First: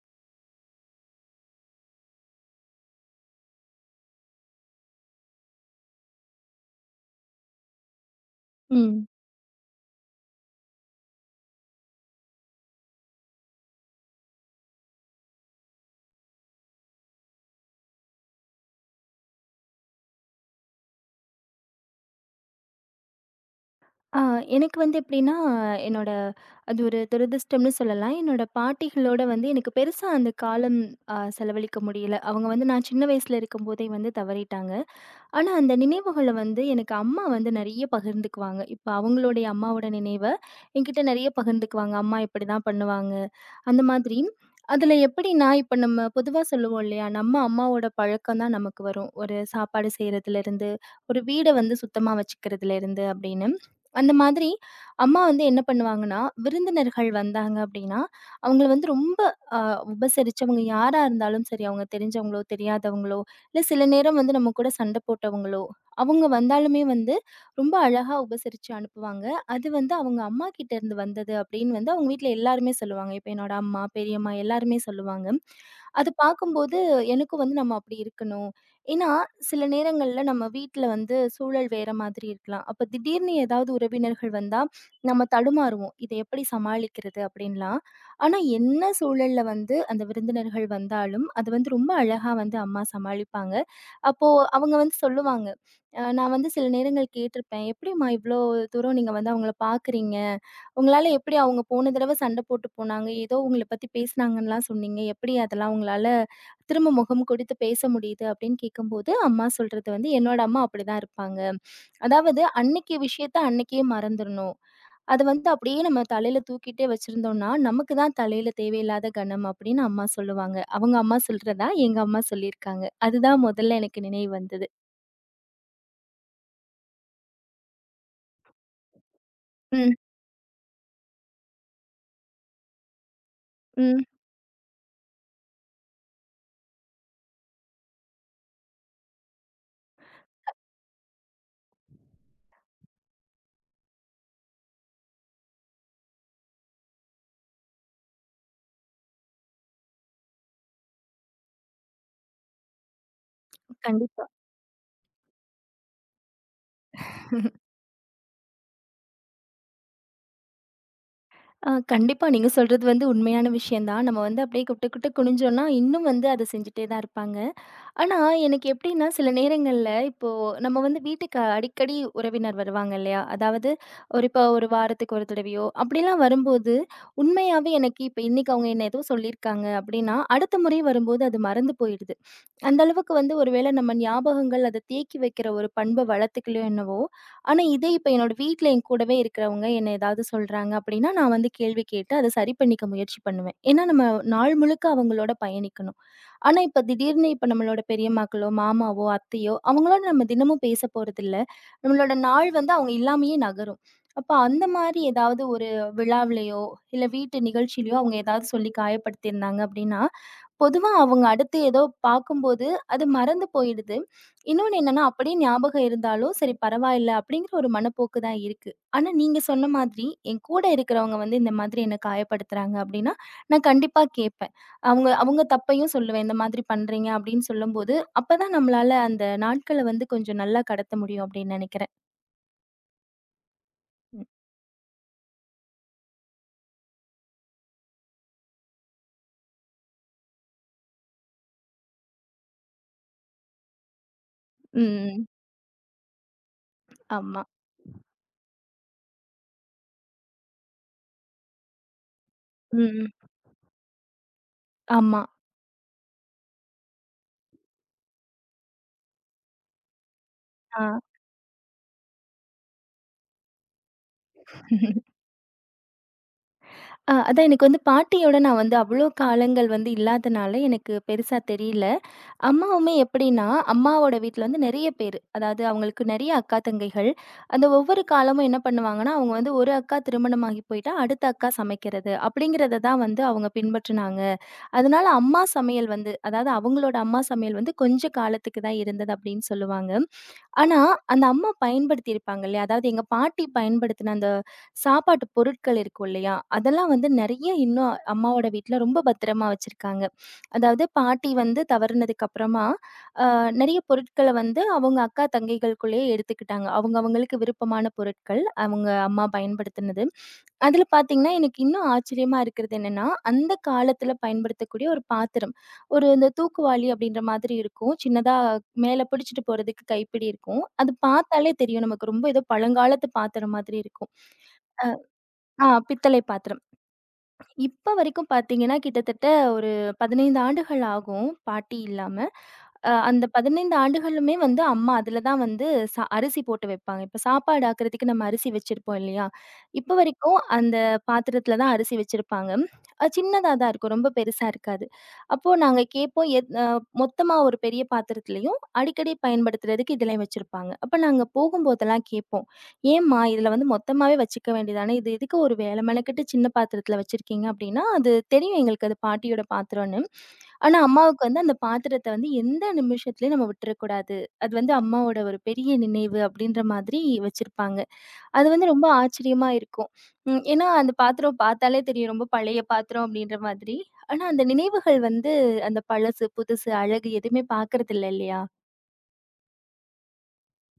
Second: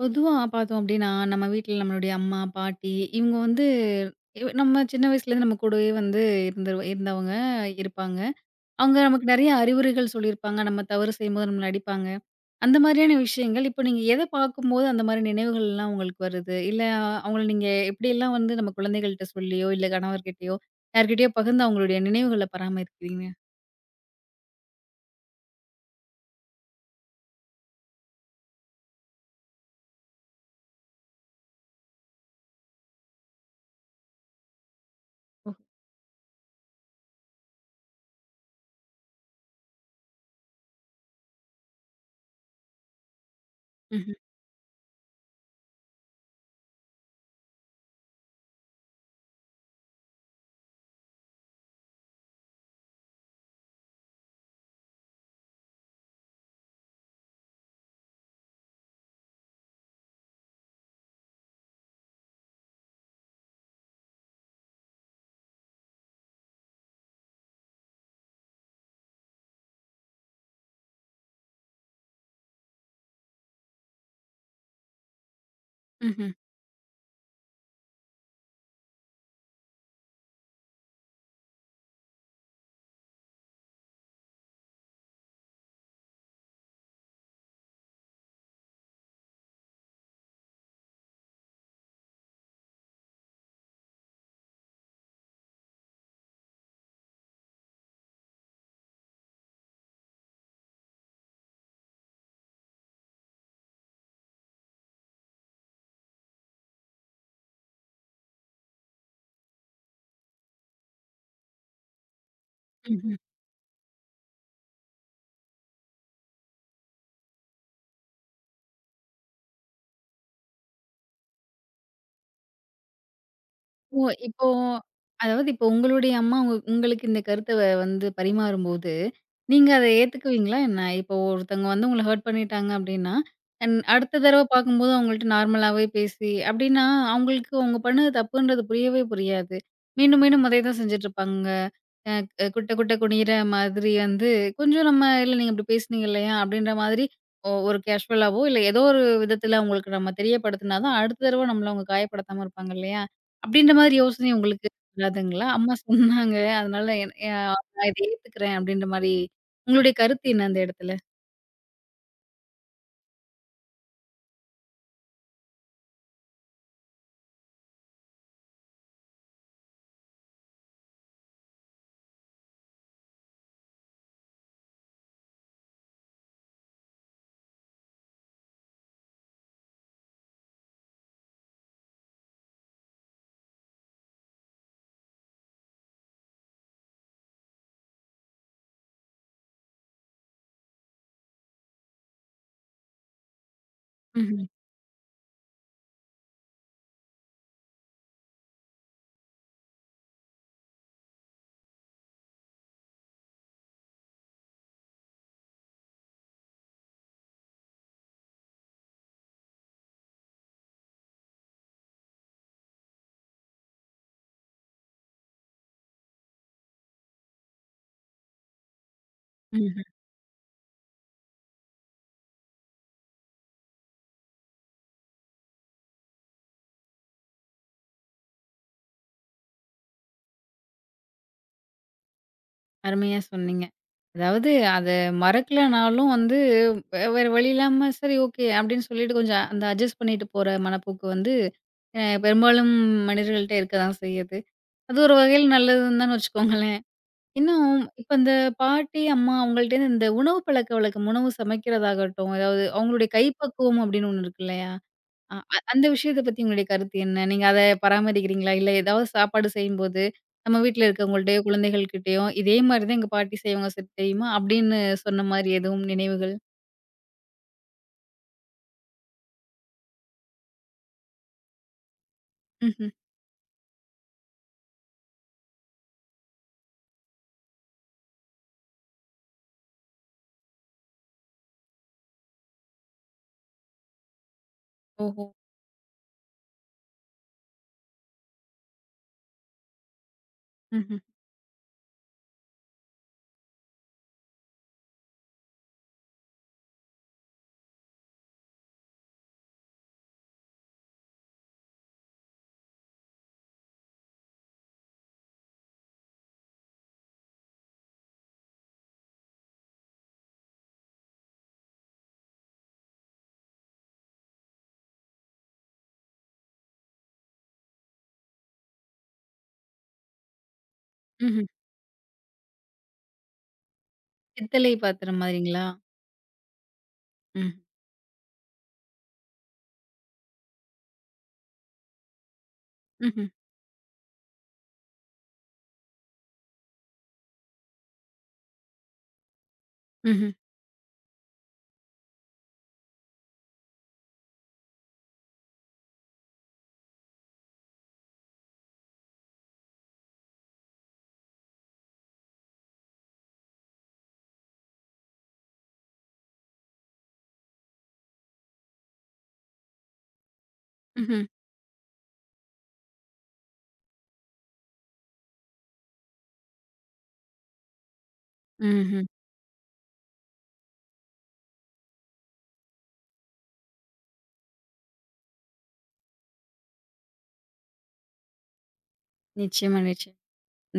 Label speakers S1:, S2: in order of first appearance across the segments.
S1: பொதுவா பார்த்தோம் அப்டின்னா, நம்ம வீட்ல நம்மளுடைய அம்மா, பாட்டி இவங்க வந்து இவ் நம்ம சின்ன வயசுலேருந்து நம்ம கூடவே வந்து இருந்தவங்க இருப்பாங்க. அவங்க
S2: ம்.
S1: நமக்கு நெறைய அறிவுரைகள் சொல்லியிருப்பாங்க. நம்ம தவறு செய்யும்போது நம்மள அடிப்பாங்க. அந்த மாதிரியான விஷயங்கள் இப்போ நீங்க எத பார்க்கும்போது அந்த மாரி நினைவுகள்லாம் உங்களுக்கு வருது? இல்ல அவங்கள நீங்க எப்படியெல்லாம் வந்து நம்ம குழந்தைகள்ட்ட சொல்லியோ, இல்ல கணவர்கிட்டயோ யார்கிட்டயோ பகிர்ந்து அவங்களுடைய நினைவுகள பராமரிக்கிறீங்க?
S2: ஆ எனக்கு வந்து எப்படின்னா, என்னோட அது ஒரு துரதிர்ஷ்டம்னு சொல்லலாம். என்னோட பாட்டிகளோட வந்து எனக்கு பெருசா அந்த காலம் செலவழிக்க முடியல. அவங்க வந்து நான் சின்ன வயசுல இருக்கும்போதே வந்து தவறிட்டாங்க.
S1: ஓ.
S2: ஆனா, அந்த நினைவுகள வந்து எனக்கு அம்மா வந்து நெறைய பகிர்ந்துக்குவாங்க. இப்ப அவங்களுடைய அம்மாவோட நினைவ என்கிட்ட நெறைய பகிர்ந்துக்குவாங்க. அம்மா இப்படிதான் பண்ணுவாங்க. அந்த
S1: ம்ஹ்ம்,
S2: மாதிரி. அதில எப்படின்னா, இப்ப நம்ம பொதுவா சொல்லுவோம் இல்லையா? நம்ம அம்மாவோட பழக்கம் தான் நமக்கு வரும். ஒரு சாப்பாடு செய்றதுலேருந்து, ஒரு வீட வந்து சுத்தமா வச்சுக்கிறதுலேருந்து அப்படின்னு. அந்த மாதிரி அம்மா வந்து என்ன பண்ணுவாங்கன்னா, விருந்தினர்கள் வந்தாங்க அப்படின்னா, அவங்கள வந்து ரொம்ப அ உபசரிச்சு, அவங்க யாரா இருந்தாலும் சரி, அவங்க தெரிஞ்சவங்களோ, தெரியாதவங்களோ, இல்ல சில நேரம் வந்து நம்ம கூட சண்டை போட்டவங்களோ, அவங்க வந்தாலுமே வந்து ரொம்ப அழகா உபசரிச்சு அனுப்புவாங்க. அது வந்து அவங்க அம்மா கிட்ட இருந்து வந்தது அப்படின்னு வந்து அவங்க வீட்ல எல்லாருமே சொல்லுவாங்க. இப்ப என்னோட அம்மா, பெரியம்மா எல்லாருமே சொல்லுவாங்க. அது
S1: ம்ஹ்ம்,
S2: பார்க்கும்போது எனக்கும் வந்து நம்ம அப்படி இருக்கணும். ஏன்னா, சில நேரங்கள்ல நம்ம வீட்ல வந்து சூழல் வேற மாதிரி இருக்கலாம். அப்ப திடீர்னு ஏதாவது உறவினர்கள் வந்தா, நம்ம தடுமாறுவோம். இத எப்படி சமாளிக்கிறது அப்படின்லாம். ஆனா, என்ன சூழல்ல வந்து அந்த விருந்தினர்கள் வந்தாலும், அது வந்து ரொம்ப அழகா வந்து அம்மா சமாளிப்பாங்க. அப்போ அவங்க வந்து சொல்லுவாங்க. நான் வந்து சில நேரங்கள் கேட்டிருப்பேன். "எப்படிம்மா இவ்ளோ தூரம் நீங்க வந்து அவங்கள பார்க்குறீங்க? உங்களால எப்படி அவங்க போன தடவ சண்டை போட்டு போனாங்க, ஏதோ உங்கள பத்தி பேசுனாங்கன்னுலாம் சொன்னீங்க. எப்படி அதெல்லாம் உங்களால திரும்ப முகம் கொடுத்து பேச முடியுது?" அப்படின்னு கேட்கும்போது, அம்மா சொல்றது வந்து, "என்னோட அம்மா அப்படிதான் இருப்பாங்க. அதாவது அன்னைக்கு
S1: ம்ஹ்ம்.
S2: விஷயத்த அன்னைக்கே மறந்துரணும். அது வந்து அப்படியே நம்ம தலையில தூக்கிட்டே வச்சிருந்தோம்னா, நமக்கு தான் தலையில தேவையில்லாத கனம்." அப்படின்னு அம்மா சொல்லுவாங்க. அவங்க அம்மா சொல்றதா எங்க அம்மா சொல்லியிருக்காங்க. அதுதான் முதல்ல எனக்கு
S1: ஓ!
S2: நினைவு
S1: இப்போ
S2: வந்தது.
S1: அதாவது இப்போ உங்களுடைய அம்மா உங்களுக்கு இந்த கருத்த வந்து பரிமாறும்போது, நீங்க அத
S2: ம்.
S1: ஏத்துக்குவீங்களா என்ன? இப்போ ஒருத்தவங்க வந்து உங்கள ஹர்ட் பண்ணிட்டாங்க அப்டின்னா,
S2: ம்.
S1: அடுத்த தடவ பார்க்கும்போது அவங்கள்ட்ட நார்மலாவே பேசி அப்டின்னா, அவங்களுக்கு அவங்க பண்ணது தப்புன்றது புரியவே புரியாது. மீண்டும் மீண்டும் அதே தான் செஞ்சுட்ருப்பாங்க. அ க குட்ட குட்ட குனியிற மாதிரி வந்து கொஞ்சம் நம்ம இல்ல நீங்க இப்படி பேசுனீங்க இல்லையா? அப்படின்ற மாதிரி ஒரு கேஷுவலாவோ இல்ல ஏதோ ஒரு விதத்துல அவங்களுக்கு நம்ம தெரியப்படுத்தினா தான் அடுத்த தடவ நம்மள அவங்க காயப்படுத்தாம இருப்பாங்க இல்லையா? அப்படின்ற மாதிரி
S2: கண்டிப்பா.
S1: யோசனை உங்களுக்கு வராதுங்களா? அம்மா சொன்னாங்க அதனால என் அ நான் இத ஏத்துக்கிறேன் அப்படின்ற மாரி உங்களுடைய கருத்து என்ன அந்த இடத்துல?
S2: கண்டிப்பா. நீங்க சொல்றது வந்து உண்மையான விஷயம் தான். நம்ம வந்து அப்படியே குட்டு குட்டு குனிஞ்சோம்னா, இன்னும் வந்து அத செஞ்சுட்டே தான் இருப்பாங்க. ஆனா, எனக்கு எப்படின்னா, சில நேரங்கள்ல இப்போ நம்ம வந்து வீட்டுக்கு அடிக்கடி உறவினர் வருவாங்க இல்லையா? அதாவது ஒரு இப்போ ஒரு வாரத்துக்கு ஒரு தடவையோ, அப்படிலாம் வரும்போது, உண்மையாவே எனக்கு இப்ப இன்னைக்கு அவங்க என்ன ஏதோ சொல்லியிருக்காங்க அப்படின்னா, அடுத்த முறை வரும்போது அது மறந்து போயிடுது. அந்த அளவுக்கு வந்து ஒரு வேளை நம்ம ஞாபகங்கள் அத தேக்கி வைக்கிற ஒரு பண்ப வளர்த்துக்கலையோ என்னவோ! ஆனா, இதே இப்ப என்னோட வீட்ல என் கூடவே இருக்கிறவங்க என்ன ஏதாவது சொல்றாங்க அப்பிடின்னா, நான் வந்து கேள்வி கேட்டு அத சரி பண்ணிக்க முயற்சி பண்ணுவேன். ஏன்னா, நம்ம
S1: ம்ஹ்ம்.
S2: நாள் முழுக்க அவங்களோட பயணிக்கணும். ஆனா, இப்ப திடீர்னு இப்ப நம்மளோட பெரியம்மாக்களோ! மாமாவோ! அத்தையோ! அவங்களோட நம்ம தினமும் பேச போறதில்ல. நம்மளோட நாள் வந்து அவுங்க இல்லாமயே நகரும். அப்ப அந்தமாரி ஏதாவது ஒரு விழாவிலயோ! இல்ல வீட்டு நிகழ்ச்சியிலயோ! அவுங்க ஏதாவது சொல்லி காயப்படுத்தியிருந்தாங்க அப்பிடின்னா, பொதுவா அவங்க அடுத்து ஏதோ பார்க்கும்போது, அது மறந்து போயிடுது. இன்னொன்னு என்னன்னா, அப்படியே ஞாபகம் இருந்தாலும், "சரி பரவாயில்ல" அப்படிங்கிற ஒரு மனப்போக்கு தான் இருக்கு. ஆனா நீங்க சொன்ன
S1: ம்.
S2: மாதிரி, என் கூட இருக்கிறவங்க வந்து இந்த மாதிரி என்ன காயப்படுத்துறாங்க அப்படின்னா, நான் கண்டிப்பா கேட்பேன். அவங்க அவங்க தப்பையும் சொல்லுவேன். "இந்த மாதிரி பண்றீங்க" அப்படின்னு சொல்லும்போது, அப்பதான் நம்மளால அந்த நாட்கள வந்து கொஞ்சம் நல்லா கடத்த முடியும் அப்படின்னு நெனைக்கிறேன்.
S1: அருமையா சொன்னீங்க.
S2: ம்.
S1: அதாவது அத மறக்கலனாலும் வந்து வேற வழி இல்லாம சரி ஓகே அப்படின்னு சொல்லிட்டு கொஞ்சம் அந்த அட்ஜஸ்ட் பண்ணிட்டு போற மனப்போக்கு வந்து பெரும்பாலும் மனிதர்கள்ட்ட இருக்க தான் செய்யுது. அது ஒரு
S2: ம்.
S1: வகையில நல்லதுன்னு தான் வச்சுக்கோங்களேன்.
S2: ஆமா.
S1: இன்னும் இப்ப இந்த பாட்டி, அம்மா அவங்கள்ட்டேருந்து இந்த உணவு பழக்கவழக்கம், உணவு சமைக்கிறதாகட்டும், அதாவது
S2: ம்.
S1: அவங்களுடைய
S2: ம்.
S1: கைப்பக்குவம் அப்படின்னு ஒண்ணு இருக்கு இல்லையா?
S2: ஆமா.
S1: அ அ அந்த விஷயத்த பத்தி உங்களுடைய கருத்து என்ன? நீங்க அத பராமரிக்கிறீங்களா? இல்ல ஏதாவது சாப்பாடு செய்யும்போது, நம்ம
S2: ஆ.
S1: வீட்ல இருக்கவங்கள்ட்டயோ, குழந்தைகள்கிட்டயோ, "இதே மாரி தான் எங்க பாட்டி செய்வாங்க தெரியுமா?" அப்படின்னு சொன்ன மாரி எதுவும் நினைவுகள்?
S2: அதான் எனக்கு வந்து பாட்டியோட நான் வந்து அவ்வளோ காலங்கள் வந்து இல்லாதனால, எனக்கு பெருசா தெரியல.
S1: ம்ஹ்ம்.
S2: அம்மாவுமே எப்படின்னா, அம்மாவோட வீட்ல வந்து நெறைய பேரு. அதாவது அவங்களுக்கு நெறைய அக்கா, தங்கைகள். அந்த ஒவ்வொரு காலமும் என்ன பண்ணுவாங்கன்னா, அவங்க வந்து ஒரு அக்கா திருமணமாகி போயிட்டா, அடுத்த அக்கா சமைக்கிறது. அப்படிங்கிறத தான் வந்து அவங்க பின்பற்றினாங்க. அதனால
S1: ஓஹோ!
S2: அம்மா சமையல் வந்து அதாவது அவங்களோட அம்மா சமையல் வந்து கொஞ்ச காலத்துக்கு தான் இருந்தது அப்படின்னு சொல்லுவாங்க. ஆனா,
S1: ம்ஹ்ம்.
S2: அந்த அம்மா பயன்படுத்தியிருப்பாங்க இல்லையா? அதாவது எங்க பாட்டி பயன்படுத்தின அந்த சாப்பாட்டு பொருட்கள் இருக்கும் இல்லையா? அதெல்லாம் வந்து நெறைய இன்னும் அம்மாவோட வீட்ல ரொம்ப பத்திரமா வச்சிருக்காங்க. அதாவது பாட்டி வந்து தவறுனதுக்கு அப்புறமா, அ நெறைய பொருட்கள வந்து அவங்க அக்கா, தங்கைகளுக்குள்ளேயே எடுத்துக்கிட்டாங்க. அவங்க அவங்களுக்கு விருப்பமான பொருட்கள் அவங்க அம்மா பயன்படுத்தினது. அதில பார்த்தீங்கன்னா, எனக்கு இன்னும் ஆச்சரியமா இருக்கிறது என்னன்னா, அந்த காலத்தில பயன்படுத்தக்கூடிய ஒரு பாத்திரம். ஒரு இந்த தூக்குவாளி அப்படின்ற மாதிரி இருக்கும். சின்னதா மேல பிடிச்சிட்டு போறதுக்கு கைப்பிடி இருக்கும். அது
S1: ம்ஹ்ம்.
S2: பார்த்தாலே தெரியும். நமக்கு ரொம்ப ஏதோ பழங்காலத்து பாத்திரம் மாதிரி இருக்கும்.
S1: பித்தளை பாத்திரம் மாதிரிங்களா?
S2: ஆ பித்தளை பாத்திரம்.
S1: ம்.
S2: இப்ப வரைக்கும் பார்த்தீங்கன்னா, கிட்டத்தட்ட ஒரு 15 ஆண்டுகள் ஆகும் பாட்டி இல்லாம. அந்த
S1: ம்ஹ்ம்.
S2: 15 ஆண்டுகளுமே வந்து அம்மா அதுல தான் வந்து அரிசி போட்டு வைப்பாங்க. இப்ப சாப்பாடு ஆக்குறதுக்கு நம்ம அரிசி வச்சிருப்போம் இல்லையா? இப்ப
S1: ம்ஹ்ம்.
S2: வரைக்கும் அந்த பாத்திரத்துல தான் அரிசி வச்சிருப்பாங்க. சின்னதா தான் இருக்கும். ரொம்ப பெருசா இருக்காது. அப்போ நாங்க கேட்போம் எத் அ மொத்தமா ஒரு பெரிய பாத்திரத்திலயும் அடிக்கடி பயன்படுத்துறதுக்கு இதுலயும் வச்சிருப்பாங்க. அப்ப நாங்க போகும்போதெல்லாம் கேட்போம். ஏம்மா, இதுல வந்து மொத்தமாவே வச்சுக்க வேண்டியதுதானே! இது எதுக்கு ஒரு வேல மெனக்கெட்டு சின்ன பாத்திரத்துல வச்சிருக்கீங்க அப்டின்னா, அது தெரியும் எங்களுக்கு அது பாட்டியோட பாத்திரம்ன்னு. ஆனா,
S1: ம்ஹ்ம்.
S2: அம்மாவுக்கு வந்து அந்த பாத்திரத்த வந்து எந்த நிமிஷத்துலயும் நம்ம விட்டுறக்கூடாது. அது வந்து அம்மாவோட ஒரு பெரிய நினைவு அப்டின்ற மாதிரி வச்சிருப்பாங்க. அது வந்து ரொம்ப
S1: ம்ஹ்ம்.
S2: ஆச்சரியமா இருக்கும். ம். ஏன்னா, அந்த பாத்திரம் பாத்தாலே தெரியும். ரொம்ப பழைய பாத்திரம் அப்டின்ற மாதிரி. ஆனா, அந்த நினைவுகள் வந்து அந்த பழசு, புதுசு, அழகு எதுவுமே பாக்குறதில்ல இல்லையா?
S1: நிச்சயமா, நிச்சயம்.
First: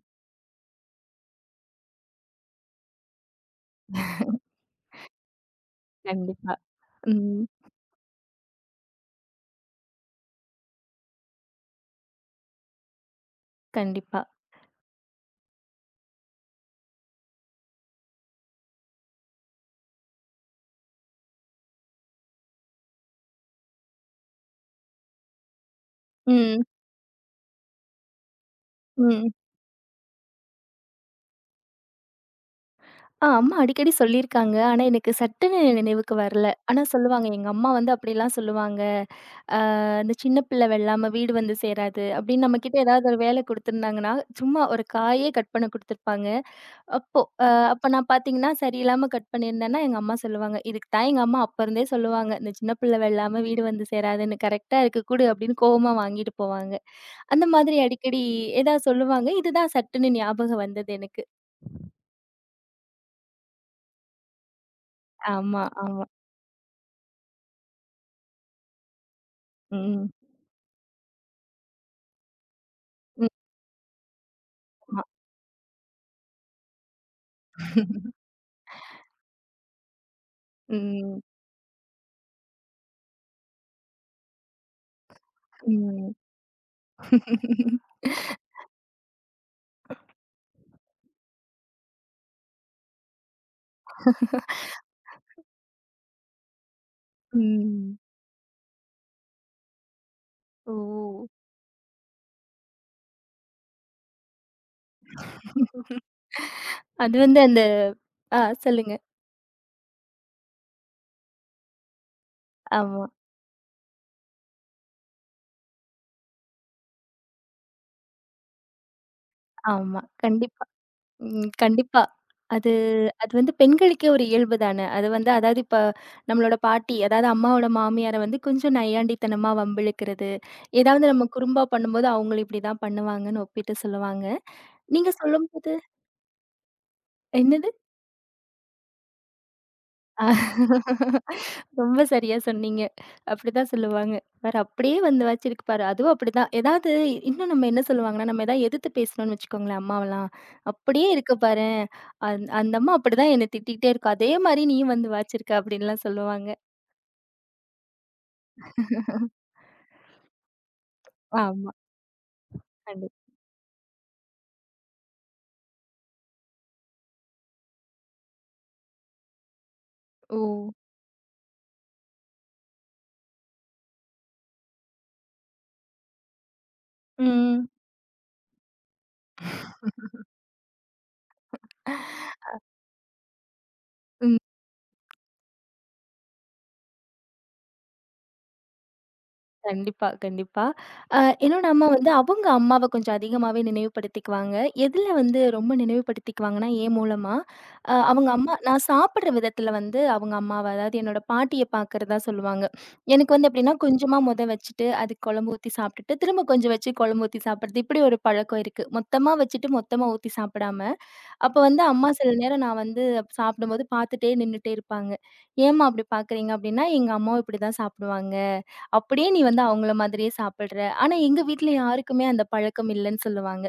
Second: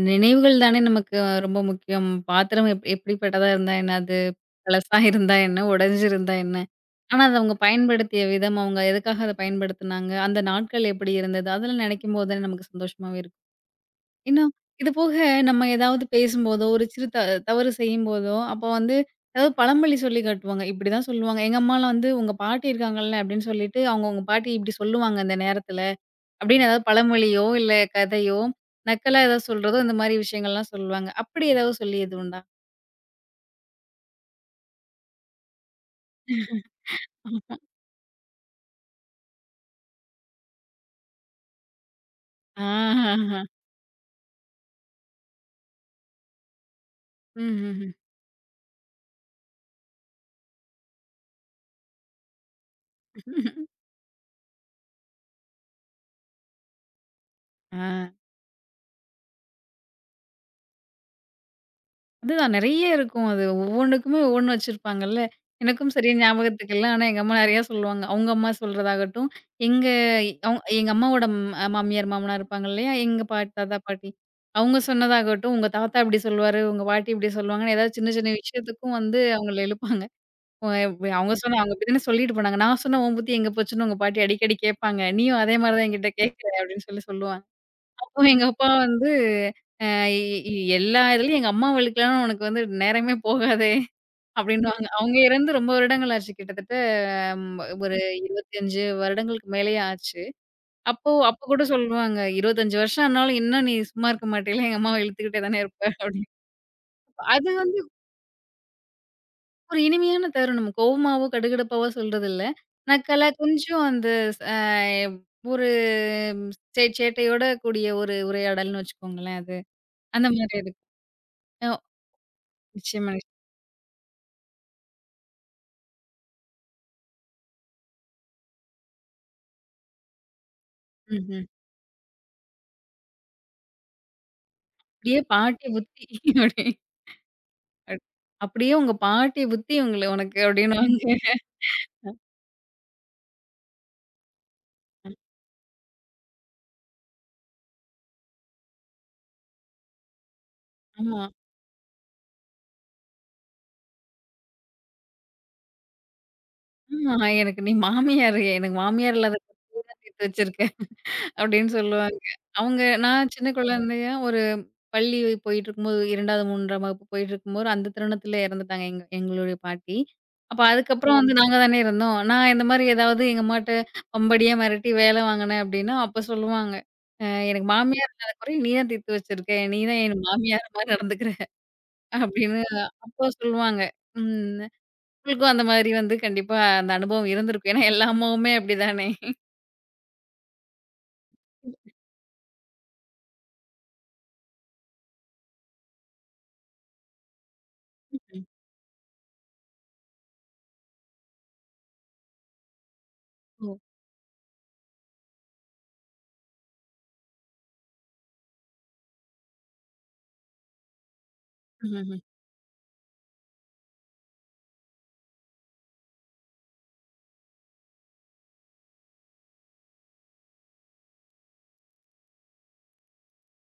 S1: நினைவுகள் தானே நமக்கு ரொம்ப முக்கியம். பாத்திரம் எப்படிப்பட்டதா இருந்தா என்ன? அது பழசா இருந்தா என்ன? உடைஞ்சிருந்தா
S2: கண்டிப்பா.
S1: என்ன? ஆனா, அத
S2: ம்.
S1: அவங்க பயன்படுத்திய விதம், அவங்க எதுக்காக அத பயன்படுத்துனாங்க? அந்த நாட்கள் எப்படி இருந்தது? அதெல்லாம் நினைக்கும்போது தானே நமக்கு சந்தோஷமாவே இருக்கும்.
S2: கண்டிப்பா.
S1: இன்னும் இது போக நம்ம ஏதாவது பேசும்போதோ, ஒரு சிறு தவறு செய்யும்போதோ, அப்ப வந்து ஏதாவது பழமொழி சொல்லி காட்டுவாங்க. இப்படிதான் சொல்லுவாங்க. எங்க அம்மாலாம் வந்து உங்க பாட்டி இருக்காங்கல்ல அப்படின்னு சொல்லிட்டு, அவங்க உங்க பாட்டி இப்படி சொல்லுவாங்க அந்த நேரத்துல
S2: ம்.
S1: அப்படின்னு ஏதாவது பழமொழியோ, இல்ல கதையோ, நக்கலா
S2: ம்.
S1: ஏதாவது சொல்றதோ, இந்த மாரி விஷயங்கள்லாம் சொல்லுவாங்க. அப்படி ஏதாவது சொல்லியது உண்டா?
S2: ஆ அம்மா அடிக்கடி சொல்லியிருக்காங்க. ஆனா, எனக்கு சட்டுன்னு நினைவுக்கு வரல. ஆனா சொல்லுவாங்க, எங்க அம்மா வந்து அப்படிலாம் சொல்லுவாங்க. "இந்த சின்ன பிள்ளை வெள்ளாமை வீடு வந்து சேராது" அப்படின்னு நம்மகிட்ட ஏதாவது ஒரு
S1: ஆஹஹ.
S2: வேலை குடுத்துருந்தாங்கன்னா, சும்மா ஒரு காயே கட் பண்ண குடுத்துருப்பாங்க. அப்போ அ
S1: ம்ஹ்ஹ்ம்.
S2: அப்ப நான் பார்த்தீங்கன்னா, சரியில்லாம கட் பண்ணியிருந்தேன்னா, எங்க அம்மா சொல்லுவாங்க. இதுக்கு தான் எங்க அம்மா அப்பருந்தே சொல்லுவாங்க. "இந்த சின்ன பிள்ளை வெள்ளாமை வீடு வந்து சேராதுன்னு. கரெக்ட்டா இருக்கு குடு" அப்படின்னு கோவமா வாங்கிட்டு போவாங்க. அந்த
S1: ஆ.
S2: மாதிரி அடிக்கடி ஏதாவது சொல்லுவாங்க. இதுதான் சட்டுன்னு ஞாபகம் வந்தது எனக்கு.
S1: அதுதான் நெறைய இருக்கும். அது ஒவ்வொன்னுக்குமே ஒவ்வொன்னு வச்சிருப்பாங்கல்ல.
S2: ஆமா,
S1: எனக்கும்
S2: ஆமா.
S1: சரியா ஞாபகத்துக்கு இல்ல. ஆனா எங்க அம்மா நெறையா சொல்லுவாங்க. அவங்க அம்மா சொல்றதாகட்டும், எங்க
S2: ம்.
S1: எங்க அம்மாவோட மாமியார், மாமனார் இருப்பாங்க இல்லையா? எங்க
S2: ம்.
S1: தாத்தா, பாட்டி அவங்க
S2: ஆமா.
S1: சொன்னதாகட்டும், உங்க தாத்தா இப்படி சொல்லுவாரு, உங்க பாட்டி இப்படி சொல்லுவாங்கன்னு ஏதாவது சின்ன சின்ன விஷயத்துக்கும் வந்து அவங்கள இழுப்பாங்க. அ
S2: ம்.
S1: அவங்க சொன்ன அவங்க இப்படி தானே சொல்லிட்டு போனாங்க. நான் சொன்ன உன் புத்தி எங்க போச்சுன்னு உங்க பாட்டி அடிக்கடி கேட்பாங்க. நீயும் அதே மாரி தான் என்கிட்ட
S2: ம்.
S1: கேட்குற அப்படின்னு சொல்லி சொல்லுவாங்க. அப்போ எங்க அப்பா வந்து, "அ இ இ எல்லா இதுலயும் எங்க அம்மாவ இழுக்கலாம்னு உனக்கு வந்து நேரமே போகாதே" அப்படின்னுவாங்க. அவங்க இறந்து ரொம்ப வருடங்கள் ஆச்சு. கிட்டத்தட்ட
S2: ம்.
S1: ஒரு 25 வருடங்களுக்கு மேலேயே ஆச்சு.
S2: ஓ!
S1: அப்போ அப்போ கூட சொல்லுவாங்க, "25 வருஷம் ஆனாலும் இன்னும் நீ சும்மா இருக்க மாட்டேல்ல, எங்க அம்மாவ இழுத்துக்கிட்டே தானே இருப்ப" அப்படின்னு.
S2: அது வந்து
S1: அது
S2: அந்த
S1: வந்து
S2: ஆ சொல்லுங்க.
S1: ஒரு இனிமையான தருணம். கோவமாவோ, கடுகடுப்பாவோ சொல்றதில்ல.
S2: ஆமா,
S1: நக்கலா கொஞ்சம் அந்த ஸ் அ ஒரு சேட்டையோட கூடிய ஒரு உரையாடல்னு வச்சுக்கோங்களேன் அது.
S2: ஆமா.
S1: அந்த மாதிரி
S2: கண்டிப்பா. ம்.
S1: இருக்கும்.
S2: கண்டிப்பா. அது
S1: நிச்சயமா.
S2: அது வந்து பெண்களுக்கே ஒரு இயல்பு தானே. அது வந்து அதாவது இப்ப நம்மளோட பாட்டி, அதாவது அம்மாவோட மாமியார வந்து கொஞ்சம் நையாண்டித்தனமா வம்பிழுக்கிறது. ஏதாவது நம்ம
S1: ம்ஹ்ம்.
S2: குறும்பா பண்ணும்போது, அவங்களும் இப்படிதான் பண்ணுவாங்கன்னு ஒப்பிட்டு சொல்லுவாங்க. நீங்க
S1: "அப்படியே பாட்டிய
S2: சொல்லும்போது
S1: புத்தி" அப்படி
S2: என்னது?
S1: அப் "அப்படியே உங்க பாட்டிய புத்தி உங்கள உனக்கு" அப்படின்னுவாங்க.
S2: ரொம்ப சரியா சொன்னீங்க. அப்படிதான் சொல்லுவாங்க. பாரு அப்படியே வந்து வச்சிருக்கு பாரு. அதுவும் அப்படிதான். ஏதாவது இன்னும் நம்ம என்ன சொல்லுவாங்கன்னா, நம்ம ஏதாவது எதிர்த்து பேசுனோம்னு வச்சுக்கோங்களேன் அம்மாவெல்லாம். அப்படியே
S1: ஆமா.
S2: இருக்கு பாரேன். அந்த அம்மா அப்படிதான் என்ன திட்டிகிட்டே இருக்கும். அதே மாரி நீயும் வந்து வாய்ச்சிருக்க அப்படின்லாம் சொல்லுவாங்க.
S1: ஆமா. எனக்கு நீ மாமியாரு. எனக்கு மாமியார் இல்லாத கூட சேர்த்து வச்சிருக்க அப்படின்னு
S2: ஆமா.
S1: சொல்லுவாங்க. அவங்க நான்
S2: கண்டிப்பா.
S1: சின்ன குழந்தையா ஒரு பள்ளி போயிட்டுருக்கும்போது 2வது, 3ஆம் வகுப்பு போயிட்டுருக்கும்போது, அந்த தருணத்தில இறந்துட்டாங்க எங்களுடைய பாட்டி.
S2: ஓ!
S1: அப்ப அதுக்கப்புறம் ஓ! வந்து நாங்க தானே இருந்தோம். நான் இந்த மாரி ஏதாவது எங்க அம்மாட்ட வம்படியா மிரட்டி வேலை வாங்கினேன் அப்டின்னா, அப்ப சொல்லுவாங்க. அ எனக்கு மாமியார் இல்லாத குறைய நீ தான் தீர்த்து வச்சிருக்க. நீ தான் என் மாமியார் மாரி நடந்துக்கிற அப்டின்னு அப்போ சொல்லுவாங்க.
S2: ம்.
S1: ம். உங்களுக்கும் அந்த மாரி வந்து கண்டிப்பா அந்த அனுபவம் இருந்திருக்கும். ஏன்னா எல்லா அம்மாவுமே அப்டிதானே.
S2: கண்டிப்பா, கண்டிப்பா. அ இன்னொன்னு அம்மா வந்து அவங்க அம்மாவ கொஞ்சம் அதிகமாவே நினைவுபடுத்திக்குவாங்க. எதுல வந்து ரொம்ப நினைவுபடுத்திக்குவாங்கன்னா, என் மூலமா. அவங்க
S1: ம்.
S2: அம்மா நான் சாப்பிடுற விதத்துல வந்து அவங்க அம்மாவ, அதாவது என்னோட பாட்டிய பார்க்கிறதா சொல்லுவாங்க. எனக்கு வந்து எப்படின்னா,
S1: ஓ.
S2: கொஞ்சமா மொத வச்சுட்டு, அதுக்கு குழம்பு ஊத்தி சாப்பிட்டுட்டு, திரும்ப கொஞ்சம் வச்சு குழம்பு ஊத்தி சாப்பிடுறது. இப்படி ஒரு பழக்கம் இருக்கு. மொத்தமா வச்சுட்டு, மொத்தமா ஊத்தி சாப்பிடாம. அப்ப வந்து அம்மா
S1: ம்ஹ்ம்.
S2: சில நேரம் நான் வந்து சாப்பிடும்போது பார்த்துட்டே நின்னுட்டே இருப்பாங்க. "ஏம்மா அப்படி பார்க்குறீங்க?" அப்படின்னா, "எங்க அம்மாவும் இப்படிதான் சாப்பிடுவாங்க." அப்படியே நீ வந்து அவங்கள மாதிரியே சாப்பிடுற. ஆனா எங்க வீட்ல யாருக்குமே அந்த பழக்கம் இல்லன்னு சொல்லுவாங்க.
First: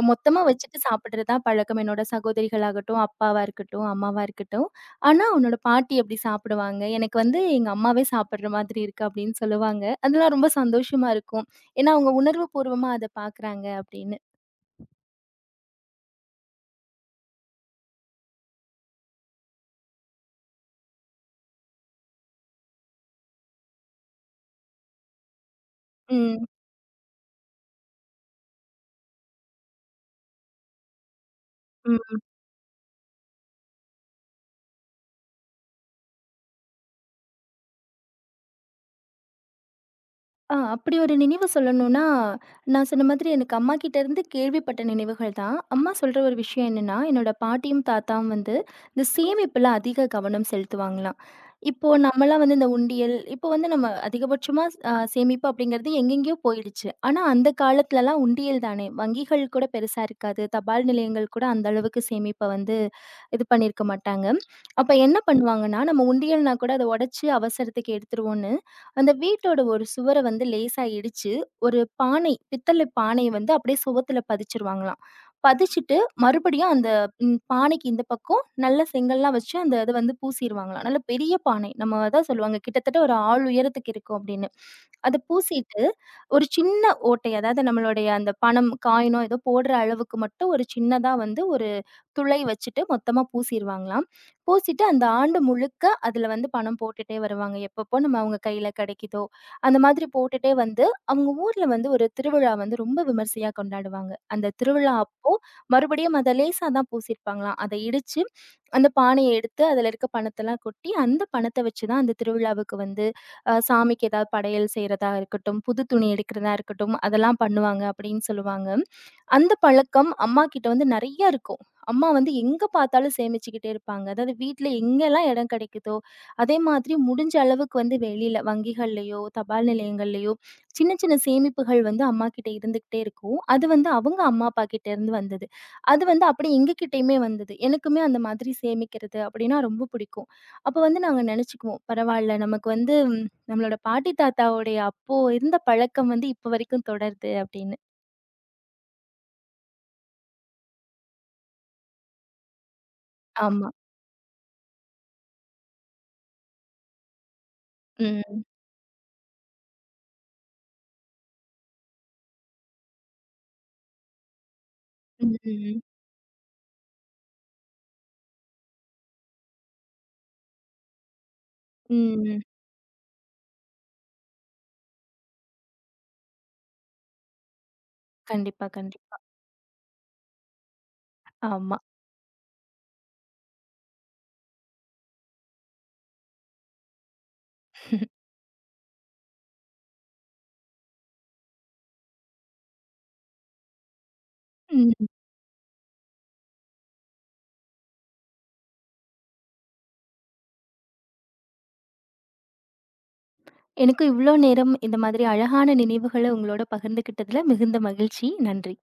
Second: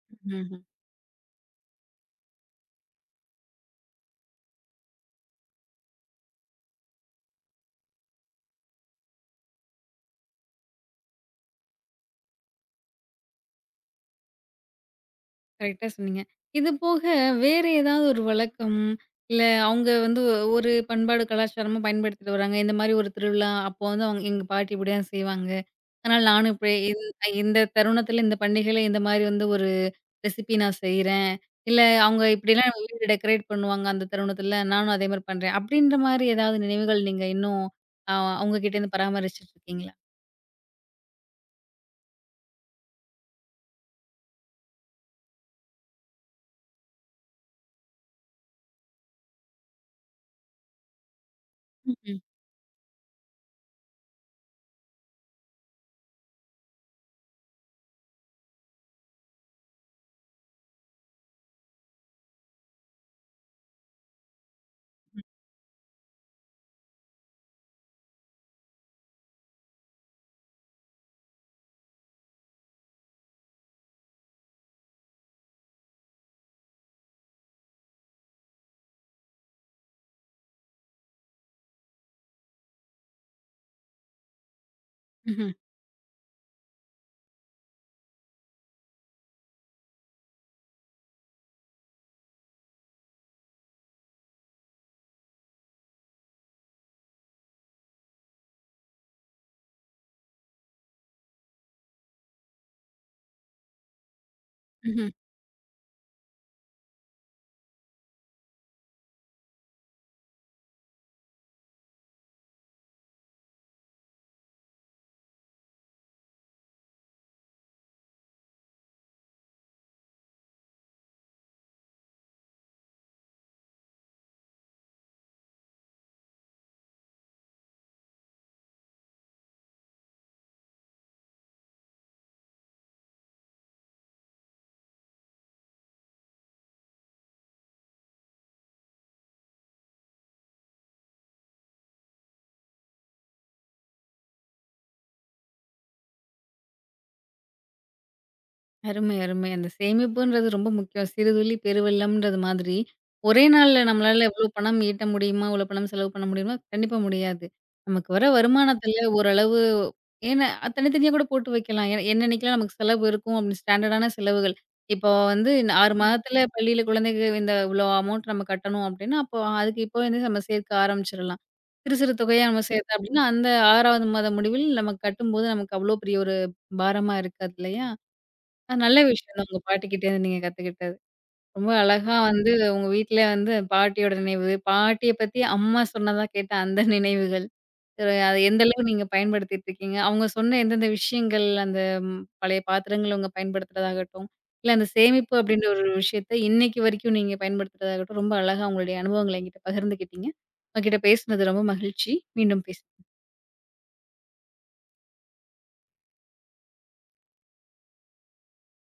S2: மொத்தமா
S1: ம்ஹ்ம்.
S2: வச்சுட்டு சாப்பிடுறது தான் பழக்கம். என்னோட சகோதரிகளாகட்டும், அப்பாவா இருக்கட்டும், அம்மாவா இருக்கட்டும். ஆனா உன்னோட பாட்டி அப்படி சாப்பிடுவாங்க. எனக்கு வந்து எங்க அம்மாவே சாப்பிடுற மாதிரி இருக்கு அப்படின்னு சொல்லுவாங்க. அதெல்லாம் ரொம்ப சந்தோஷமா இருக்கும். ஏன்னா அவங்க உணர்வு பூர்வமா அத பார்க்குறாங்க அப்படின்னு.
S1: கரெக்ட்டா சொன்னீங்க. இது போக வேற ஏதாவது ஒரு வழக்கம், இல்ல அவுங்க வந்து ஒரு பண்பாடு, கலாச்சாரமும் பயன்படுத்திட்டு வராங்க. இந்த மாரி ஒரு திருவிழா அப்போ வந்து அவங்க எங்க பாட்டி இப்படிதான் செய்வாங்க. அதனால
S2: ம்.
S1: நானும் இப்படி இந்த தருணத்தில இந்த பண்டிகையில இந்த மாரி வந்து ஒரு ரெசிபி நான் செய்றேன். இல்ல
S2: ம்.
S1: அவங்க இப்படிலாம் நம்ம வீடு டெக்கரேட் பண்ணுவாங்க அந்த தருணத்தில, நானும் அதே மாரி பண்றேன். அப்படின்ற மாரி ஏதாவது நினைவுகள் நீங்க இன்னும் அ உங்ககிட்டேருந்து பராமரிச்சுட்டு இருக்கீங்களா?
S2: ஆ, அப்படி ஒரு நினைவு சொல்லணும்னா, நான் சொன்ன மாதிரி எனக்கு அம்மாகிட்ட இருந்து கேள்விப்பட்ட நினைவுகள் தான். அம்மா சொல்ற ஒரு விஷயம் என்னன்னா, என்னோட பாட்டியும், தாத்தாவும் வந்து இந்த சேமிப்புல அதிக கவனம் செலுத்துவாங்களாம். இப்போ
S1: ம்ஹ்ம்.
S2: நம்மலாம் வந்து இந்த உண்டியல் இப்போ வந்து நம்ம அதிகபட்சமா சேமிப்பு அப்படிங்கிறது எங்கெங்கேயோ போயிடுச்சு. ஆனா, அந்த காலத்துலலாம் உண்டியல் தானே. வங்கிகள் கூட பெருசா இருக்காது. தபால் நிலையங்கள் கூட அந்த அளவுக்கு சேமிப்ப வந்து இது பண்ணியிருக்க மாட்டாங்க. அப்ப என்ன பண்ணுவாங்கன்னா, நம்ம உண்டியல்னா கூட அத உடைச்சு அவசரத்துக்கு எடுத்துருவோம்னு அந்த வீட்டோட ஒரு சுவர வந்து லேசா இடிச்சு, ஒரு பானை, பித்தள பானைய வந்து அப்படியே சுவத்துல பதிச்சிருவாங்களாம். பதிச்சுட்டு மறுபடியும் அந்த பானைக்கு இந்த பக்கம் நல்ல செங்கல்லாம் வச்சு அந்த இத வந்து பூசிருவாங்களாம். நல்ல பெரிய பானை. நம்ம அதான் சொல்லுவாங்க கிட்டத்தட்ட ஒரு ஆள் உயரத்துக்கு இருக்கும் அப்படின்னு. அத
S1: ம்ஹ்ம்.
S2: பூசிட்டு ஒரு சின்ன ஓட்டை, அதாவது நம்மளுடைய அந்த பணம், காயினோ ஏதோ போடுற அளவுக்கு மட்டும் ஒரு சின்னதா வந்து துளை வச்சுட்டு மொத்தமா பூசிருவாங்களாம். பூசிட்டு அந்த ஆண்டு முழுக்க அதுல வந்து பணம் போட்டுட்டே வருவாங்க. எப்பப்போ நம்ம அவங்க கையில கிடைக்குதோ, அந்த மாதிரி போட்டுட்டே வந்து, அவங்க ஊர்ல வந்து ஒரு திருவிழா வந்து ரொம்ப விமர்சையா கொண்டாடுவாங்க. அந்த திருவிழா
S1: ம்ஹ்ம்.
S2: அப்போ மறுபடியும் அத லேசா தான் பூசியிருப்பாங்களாம். அத இடிச்சு, அந்த பானைய எடுத்து அதுல இருக்க பணத்தெல்லாம் கொட்டி, அந்த பணத்த வச்சு தான் அந்த திருவிழாவுக்கு வந்து சாமிக்கு ஏதாவது படையல் செய்றதா இருக்கட்டும், புது துணி எடுக்கிறதா இருக்கட்டும், அதெல்லாம் பண்ணுவாங்க அப்படின்னு சொல்லுவாங்க. அந்த பழக்கம் அம்மாகிட்ட வந்து நெறைய இருக்கும். அம்மா வந்து எங்க பார்த்தாலும் சேமிச்சுக்கிட்டே இருப்பாங்க. அதாவது வீட்ல எங்கெல்லாம் இடம் கிடைக்குதோ, அதே மாதிரி முடிஞ்ச அளவுக்கு வந்து வெளியில வங்கிகள்லயோ, தபால் நிலையங்கள்லயோ சின்ன சின்ன சேமிப்புகள் வந்து அம்மாகிட்ட இருந்துகிட்டே இருக்கும். அது வந்து அவங்க அம்மா, அப்பா கிட்ட இருந்து வந்தது. அது வந்து அப்படியே எங்ககிட்டயுமே வந்தது. எனக்குமே அந்த மாதிரி சேமிக்கிறது அப்படின்னா ரொம்ப பிடிக்கும். அப்ப வந்து நாங்க நினைச்சுக்குவோம், பரவால்ல நமக்கு வந்து நம்மளோட பாட்டி தாத்தாவோடைய அப்போ இருந்த பழக்கம் வந்து இப்ப வரைக்கும் தொடருது அப்படின்னு.
S1: அருமை, அருமை. அந்த சேமிப்புன்றது ரொம்ப முக்கியம். சிறுதுளி பெருவெள்ளம்ன்றது மாதிரி, ஒரே
S2: ஆமா.
S1: நாள்ல நம்மளால எவ்ளோ பணம் ஈட்ட முடியுமா? இவ்ளோ பணம் செலவு பண்ண முடியுமா? கண்டிப்பா முடியாது. நமக்கு வர
S2: ம்.
S1: வருமானத்துல ஓரளவு ஏன்னா அது தனித்தனியா கூட போட்டு வைக்கலாம். ஏன்னா என்னன்னைக்கலாம் நமக்கு செலவு இருக்கும் அப்படின்னு ஸ்டாண்டர்டான செலவுகள். இப்போ
S2: ம்.
S1: வந்து இந்த
S2: ம்.
S1: 6ம் ம். மாதத்துல பள்ளியில குழந்தைக்கு இந்த இவ்ளோ அமௌண்ட் நம்ம கட்டணும் அப்படின்னா, அப்போ அதுக்கு இப்போவே வந்து நம்ம சேர்க்க ஆரம்பிச்சுரலாம். சிறு சிறு
S2: ம்.
S1: தொகையா நம்ம சேர்த்தோம் அப்படின்னா, அந்த 6வது மாத முடிவில் நம்ம கட்டும்போது நமக்கு அவ்ளோ பெரிய ஒரு பாரமா இருக்காது இல்லையா?
S2: கண்டிப்பா,
S1: நல்ல
S2: கண்டிப்பா.
S1: விஷயம் தான். உங்க பாட்டிக்கிட்டேருந்து நீங்க கத்துக்கிட்டது. ரொம்ப
S2: ஆமா.
S1: அழகா வந்து உங்க வீட்ல வந்து பாட்டியோட நினைவு, பாட்டிய பத்தி அம்மா சொன்னதா கேட்ட அந்த நினைவுகள், அ அது எந்த அளவு நீங்க பயன்படுத்திட்டு இருக்கீங்க? அவங்க சொன்ன எந்தெந்த விஷயங்கள், அந்த பழைய பாத்திரங்கள் உங்க பயன்படுத்துறதாகட்டும், இல்ல அந்த
S2: ம்.
S1: சேமிப்பு அப்படின்ற ஒரு விஷயத்த இன்னைக்கு வரைக்கும் நீங்க பயன்படுத்துறதாகட்டும், ரொம்ப அழகா உங்களுடைய அனுபவங்கள என்கிட்ட பகிர்ந்துக்கிட்டீங்க. உங்ககிட்ட பேசுனது ரொம்ப மகிழ்ச்சி. மீண்டும் பேச
S2: எனக்கும் இவ்ளோ நேரம் இந்த மாதிரி அழகான நினைவுகள உங்களோட பகிர்ந்துக்கிட்டதுல மிகுந்த மகிழ்ச்சி. நன்றி.